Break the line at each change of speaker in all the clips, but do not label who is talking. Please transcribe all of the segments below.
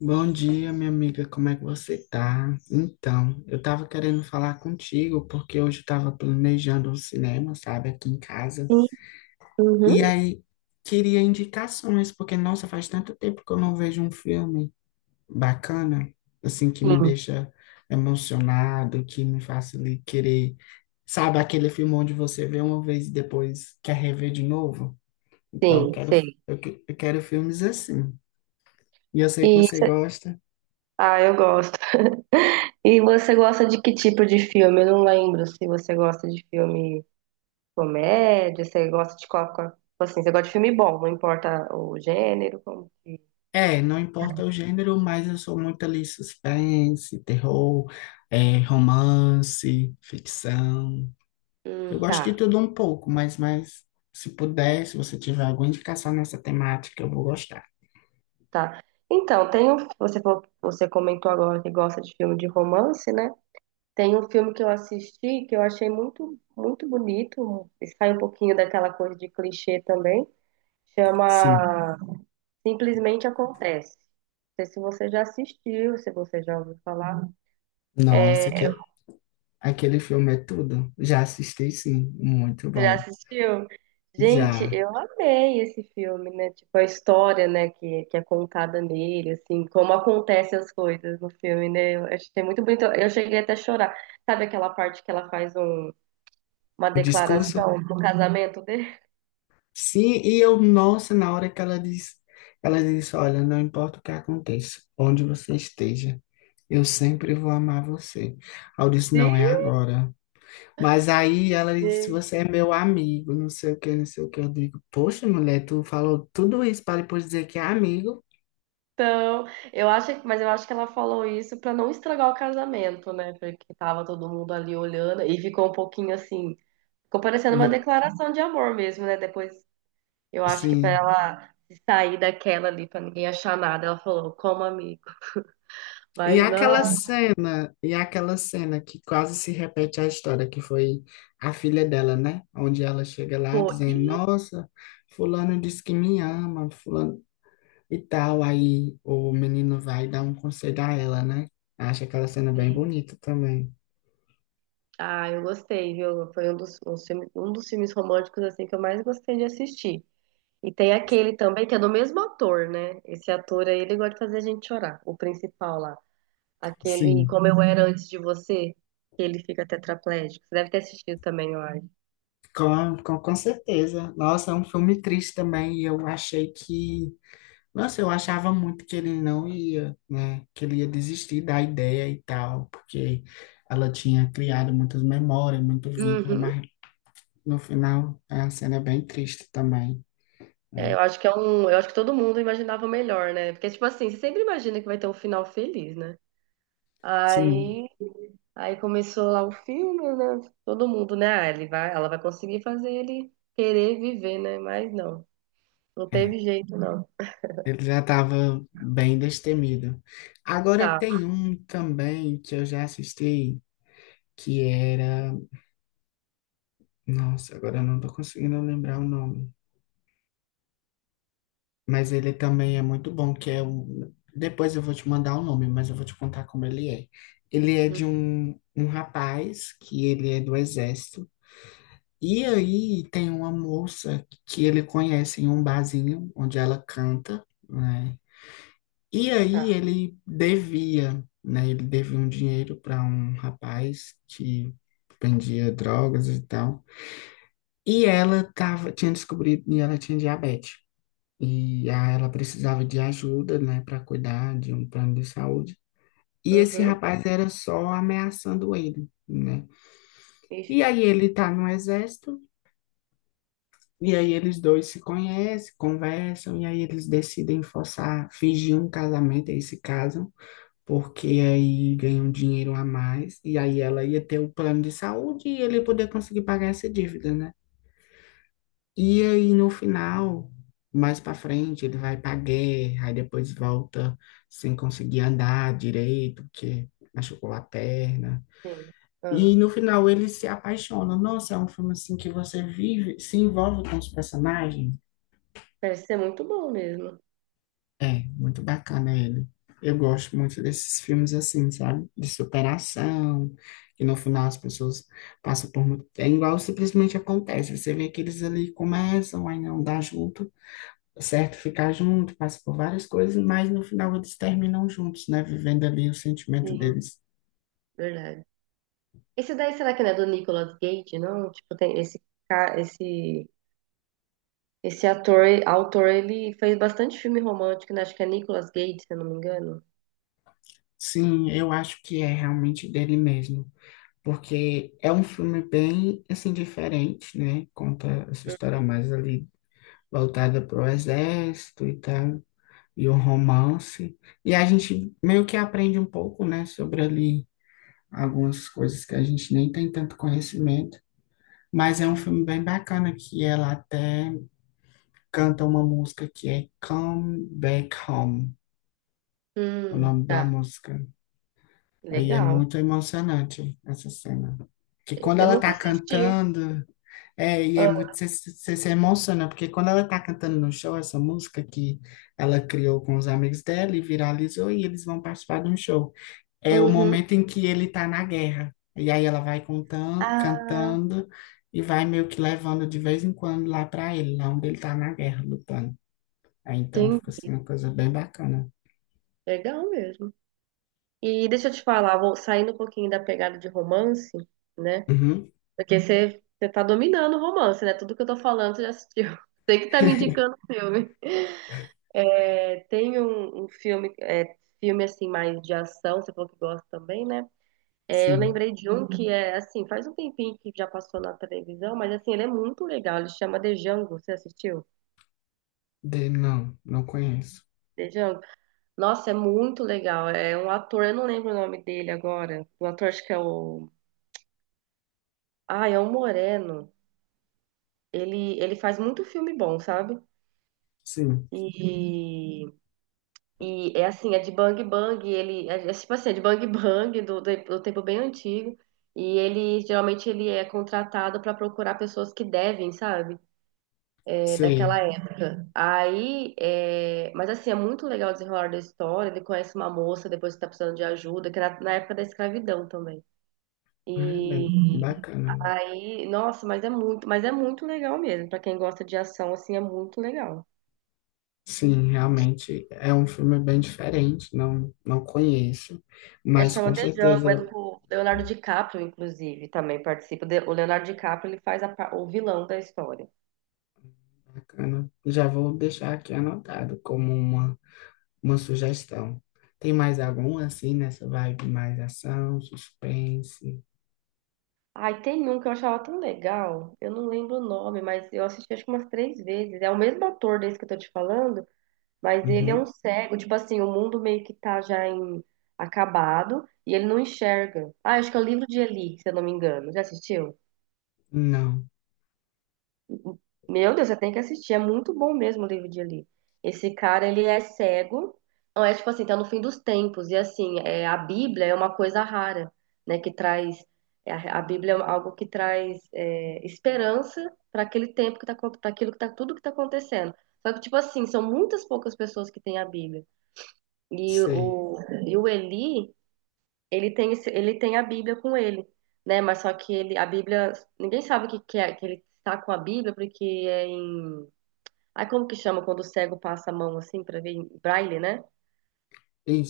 Bom dia, minha amiga, como é que você tá? Então, eu tava querendo falar contigo porque hoje eu tava planejando um cinema, sabe, aqui em casa.
Sim,
E
uhum.
aí queria indicações, porque nossa, faz tanto tempo que eu não vejo um filme bacana, assim que me
Sim,
deixa emocionado, que me faça ali querer, sabe, aquele filme onde você vê uma vez e depois quer rever de novo. Então,
sim, sei.
eu quero filmes assim. E eu sei que
E
você
cê-
gosta.
ah, eu gosto. E você gosta de que tipo de filme? Eu não lembro se você gosta de filme comédia, você gosta de tipo assim, você gosta de filme bom, não importa o gênero, como.
É, não importa o gênero, mas eu sou muito ali suspense, terror, é, romance, ficção. Eu
Hum,
gosto de
tá,
tudo um pouco, mas se puder, se você tiver alguma indicação nessa temática, eu vou gostar.
tá. Então, tem um, você comentou agora que gosta de filme de romance, né? Tem um filme que eu assisti que eu achei muito bonito, sai um pouquinho daquela coisa de clichê também.
Sim.
Chama Simplesmente acontece. Não sei se você já assistiu, se você já ouviu falar.
Nossa,
É,
que, aquele filme é tudo. Já assisti, sim. Muito
você já
bom.
assistiu? Gente,
Já.
eu amei esse filme, né? Tipo, a história, né, que é contada nele, assim, como acontecem as coisas no filme, né? Eu achei muito bonito. Eu cheguei até a chorar. Sabe aquela parte que uma
O discurso.
declaração do casamento dele?
Sim, e eu, nossa, na hora que ela disse, olha, não importa o que aconteça, onde você esteja, eu sempre vou amar você. Aí eu disse, não é agora. Mas aí ela disse,
Sim.
você é meu amigo, não sei o que, não sei o que. Eu digo, poxa, mulher, tu falou tudo isso para depois dizer que é amigo?
Então, eu acho, mas eu acho que ela falou isso pra não estragar o casamento, né? Porque tava todo mundo ali olhando e ficou um pouquinho assim. Ficou parecendo uma
Le-
declaração de amor mesmo, né? Depois, eu acho que pra
Sim.
ela se sair daquela ali, pra ninguém achar nada, ela falou, como amigo. Mas não,
E aquela cena que quase se repete a história, que foi a filha dela, né? Onde ela chega lá
pô,
dizendo,
e...
nossa, fulano disse que me ama, fulano e tal. Aí o menino vai dar um conselho a ela, né? Acho aquela cena bem
e-
bonita também.
ah, eu gostei, viu? Foi um um dos filmes românticos, assim, que eu mais gostei de assistir. E tem aquele também, que é do mesmo ator, né? Esse ator aí, ele gosta de fazer a gente chorar, o principal lá. Aquele
Sim,
Como Eu Era Antes de Você, que ele fica tetraplégico. Você deve ter assistido também, eu acho.
com certeza. Nossa, é um filme triste também, e eu achei que... Nossa, eu achava muito que ele não ia, né? Que ele ia desistir da ideia e tal, porque ela tinha criado muitas memórias, muito vínculo,
Uhum.
mas no final a cena é bem triste também,
É,
né?
eu acho que é um, eu acho que todo mundo imaginava melhor, né? Porque tipo assim, você sempre imagina que vai ter um final feliz, né?
Sim,
Aí, aí começou lá o filme, né? Todo mundo, né? Ah, ele vai, ela vai conseguir fazer ele querer viver, né? Mas não, não
é.
teve jeito, não.
Ele já estava bem destemido. Agora
Tá,
tem um também que eu já assisti, que era... Nossa, agora eu não estou conseguindo lembrar o nome. Mas ele também é muito bom, que é um... Depois eu vou te mandar o nome, mas eu vou te contar como ele é. Ele é
hum,
de um rapaz que ele é do exército. E aí tem uma moça que ele conhece em um barzinho onde ela canta, né? E aí
tá.
ele devia, né? Ele devia um dinheiro para um rapaz que vendia drogas e tal. E ela tava, tinha descobrido, e ela tinha diabetes. E ah, ela precisava de ajuda, né, para cuidar de um plano de saúde. E esse
Uhum.
rapaz era só ameaçando ele, né?
Ixi,
E aí ele tá no exército, e aí eles dois se conhecem, conversam, e aí eles decidem forçar, fingir um casamento, aí se casam, porque aí ganham dinheiro a mais, e aí ela ia ter o plano de saúde e ele ia poder conseguir pagar essa dívida, né? E aí, no final, mais pra frente, ele vai pra guerra, aí depois volta sem conseguir andar direito, porque machucou a perna.
sim. Ah,
E no final, ele se apaixona. Nossa, é um filme assim que você vive, se envolve com os personagens.
parece ser muito bom mesmo.
É, muito bacana ele. Eu gosto muito desses filmes assim, sabe? De superação, que no final as pessoas passam por muito. É igual simplesmente acontece. Você vê que eles ali começam, aí não dá junto. Tá certo? Ficar junto, passa por várias coisas, mas no final eles terminam juntos, né? Vivendo ali o sentimento
Sim,
deles.
verdade. Esse daí, será que não é do Nicolas Cage, não? Tipo, tem esse cara, esse esse ator, autor, ele fez bastante filme romântico, né? Acho que é Nicolas Cage, se eu não me engano.
Sim, eu acho que é realmente dele mesmo, porque é um filme bem, assim, diferente, né? Conta essa história mais ali voltada para o exército e tal, e o romance. E a gente meio que aprende um pouco, né? Sobre ali algumas coisas que a gente nem tem tanto conhecimento, mas é um filme bem bacana que ela até canta uma música que é Come Back Home, o nome
Tá,
da música. Aí é
legal.
muito emocionante essa cena. Que quando
Eu
ela
nunca
tá
assisti.
cantando, é, e é
Ah,
muito, você se emociona, porque quando ela tá cantando no show, essa música que ela criou com os amigos dela e viralizou, e eles vão participar de um show. É o
uhum.
momento em que ele tá na guerra. E aí ela vai contando,
Ah,
cantando e vai meio que levando de vez em quando lá pra ele, lá onde ele tá na guerra, lutando. Aí então
tem.
fica assim uma coisa bem bacana.
Legal mesmo. E deixa eu te falar, vou saindo um pouquinho da pegada de romance, né?
Uhum.
Porque você tá dominando o romance, né? Tudo que eu tô falando você já assistiu. Você que tá me indicando o filme. É, tem um filme, é, filme assim mais de ação, você falou que gosta também, né? É, eu
Sim.
lembrei de um que é assim, faz um tempinho que já passou na televisão, mas assim, ele é muito legal. Ele chama The Django. Você assistiu?
De, não, não conheço.
The Django. Nossa, é muito legal. É um ator, eu não lembro o nome dele agora. O ator acho que é o. Ah, é o Moreno. Ele faz muito filme bom, sabe?
Sim,
E, e é assim, é de Bang Bang. É tipo assim, é de Bang Bang do tempo bem antigo. E ele geralmente ele é contratado para procurar pessoas que devem, sabe? É, daquela
sei.
época. Aí, é, mas assim, é muito legal o desenrolar da história. Ele conhece uma moça depois que tá precisando de ajuda, que era na época da escravidão também.
Ah, é
E
bem
uhum.
bacana.
Aí, nossa, mas é muito legal mesmo. Pra quem gosta de ação, assim, é muito legal.
Sim, realmente é um filme bem diferente, não, não conheço,
É
mas
chama
com
The Jungle, é
certeza
do Leonardo DiCaprio, inclusive, também participa. O Leonardo DiCaprio, ele faz o vilão da história.
bacana. Já vou deixar aqui anotado como uma sugestão. Tem mais algum assim nessa vibe mais ação, suspense?
Ai, tem um que eu achava tão legal. Eu não lembro o nome, mas eu assisti acho que umas três vezes. É o mesmo ator desse que eu tô te falando. Mas ele é um
Uhum.
cego, tipo assim, o mundo meio que tá já em acabado e ele não enxerga. Ah, acho que é o livro de Eli, se eu não me engano. Já assistiu?
Não,
Meu Deus, você tem que assistir, é muito bom mesmo o livro de Eli. Esse cara, ele é cego, não é tipo assim, tá no fim dos tempos e assim, é, a Bíblia é uma coisa rara, né, que traz é, a Bíblia é algo que traz é, esperança para aquele tempo que tá, para aquilo que tá, tudo que tá acontecendo. Só que, tipo assim, são muitas poucas pessoas que têm a Bíblia. E
sei.
o, e o Eli, ele tem, ele tem a Bíblia com ele, né? Mas só que ele, a Bíblia, ninguém sabe que é, que ele tá com a Bíblia, porque é em. Ai, como que chama quando o cego passa a mão assim pra ver em braille, né?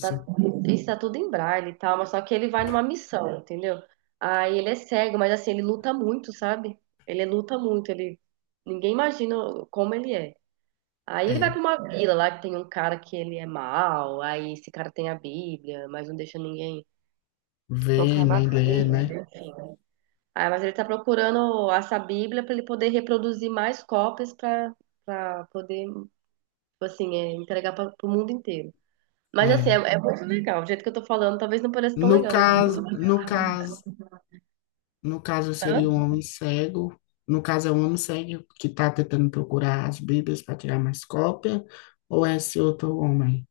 Tá, isso tá tudo em braille e tal, mas só que ele vai numa missão, entendeu? Aí ele é cego, mas assim, ele luta muito, sabe? Ele luta muito, ele. Ninguém imagina como ele é. Aí ele vai
É.
pra uma vila lá que tem um cara que ele é mau, aí esse cara tem a Bíblia, mas não deixa ninguém
Ver,
tocar na
nem ler, né?
Bíblia, enfim. Ah, mas ele está procurando essa Bíblia para ele poder reproduzir mais cópias para para poder, tipo assim, é, entregar para o mundo inteiro. Mas assim, é,
É.
é muito legal. O jeito que eu tô falando, talvez não pareça tão
No
legal, mas é muito
caso, no
legal.
caso, no caso
Hã?
seria um homem cego. No caso é um homem cego que está tentando procurar as Bíblias para tirar mais cópia, ou é esse outro homem?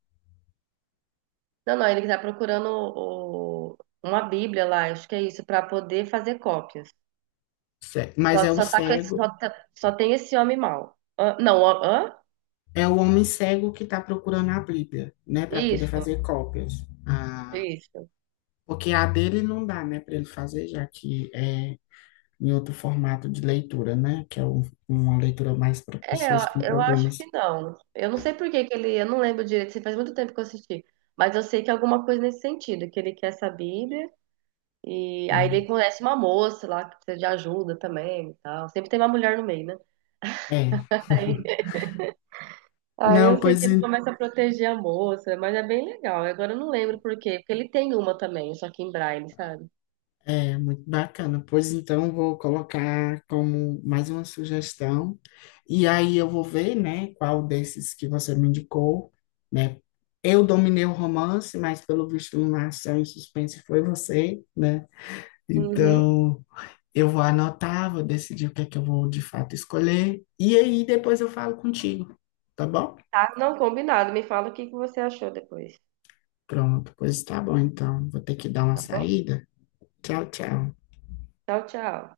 Não, não, ele está procurando uma Bíblia lá, acho que é isso, para poder fazer cópias.
Mas é o
Tá com
cego,
só tem esse homem mau. Hã? Não, hã? Hã?
é o homem cego que está procurando a Bíblia, né, para poder
Isso,
fazer cópias. Ah,
isso.
porque a dele não dá, né, para ele fazer, já que é em outro formato de leitura, né, que é um- uma leitura mais para
É, eu
pessoas com
eu acho
problemas.
que não. Eu não sei por que que ele, eu não lembro direito, assim, faz muito tempo que eu assisti, mas eu sei que é alguma coisa nesse sentido, que ele quer essa Bíblia e aí
Hum.
ele conhece uma moça lá que precisa de ajuda também e tal. Sempre tem uma mulher no meio, né?
É.
Aí, aí eu
Não,
sei que
pois
ele começa a proteger a moça, mas é bem legal. Agora eu não lembro por quê, porque ele tem uma também, só que em Braille, sabe?
É, muito bacana. Pois então, vou colocar como mais uma sugestão. E aí eu vou ver, né, qual desses que você me indicou, né? Eu dominei o romance, mas pelo visto na ação e suspense foi você, né?
Uhum.
Então, eu vou anotar, vou decidir o que é que eu vou de fato escolher. E aí depois eu falo contigo, tá bom?
Tá, não combinado. Me fala o que que você achou depois,
Pronto, pois tá bom, então. Vou ter que dar uma
tá bom?
saída. Tchau, tchau.
Tchau, tchau.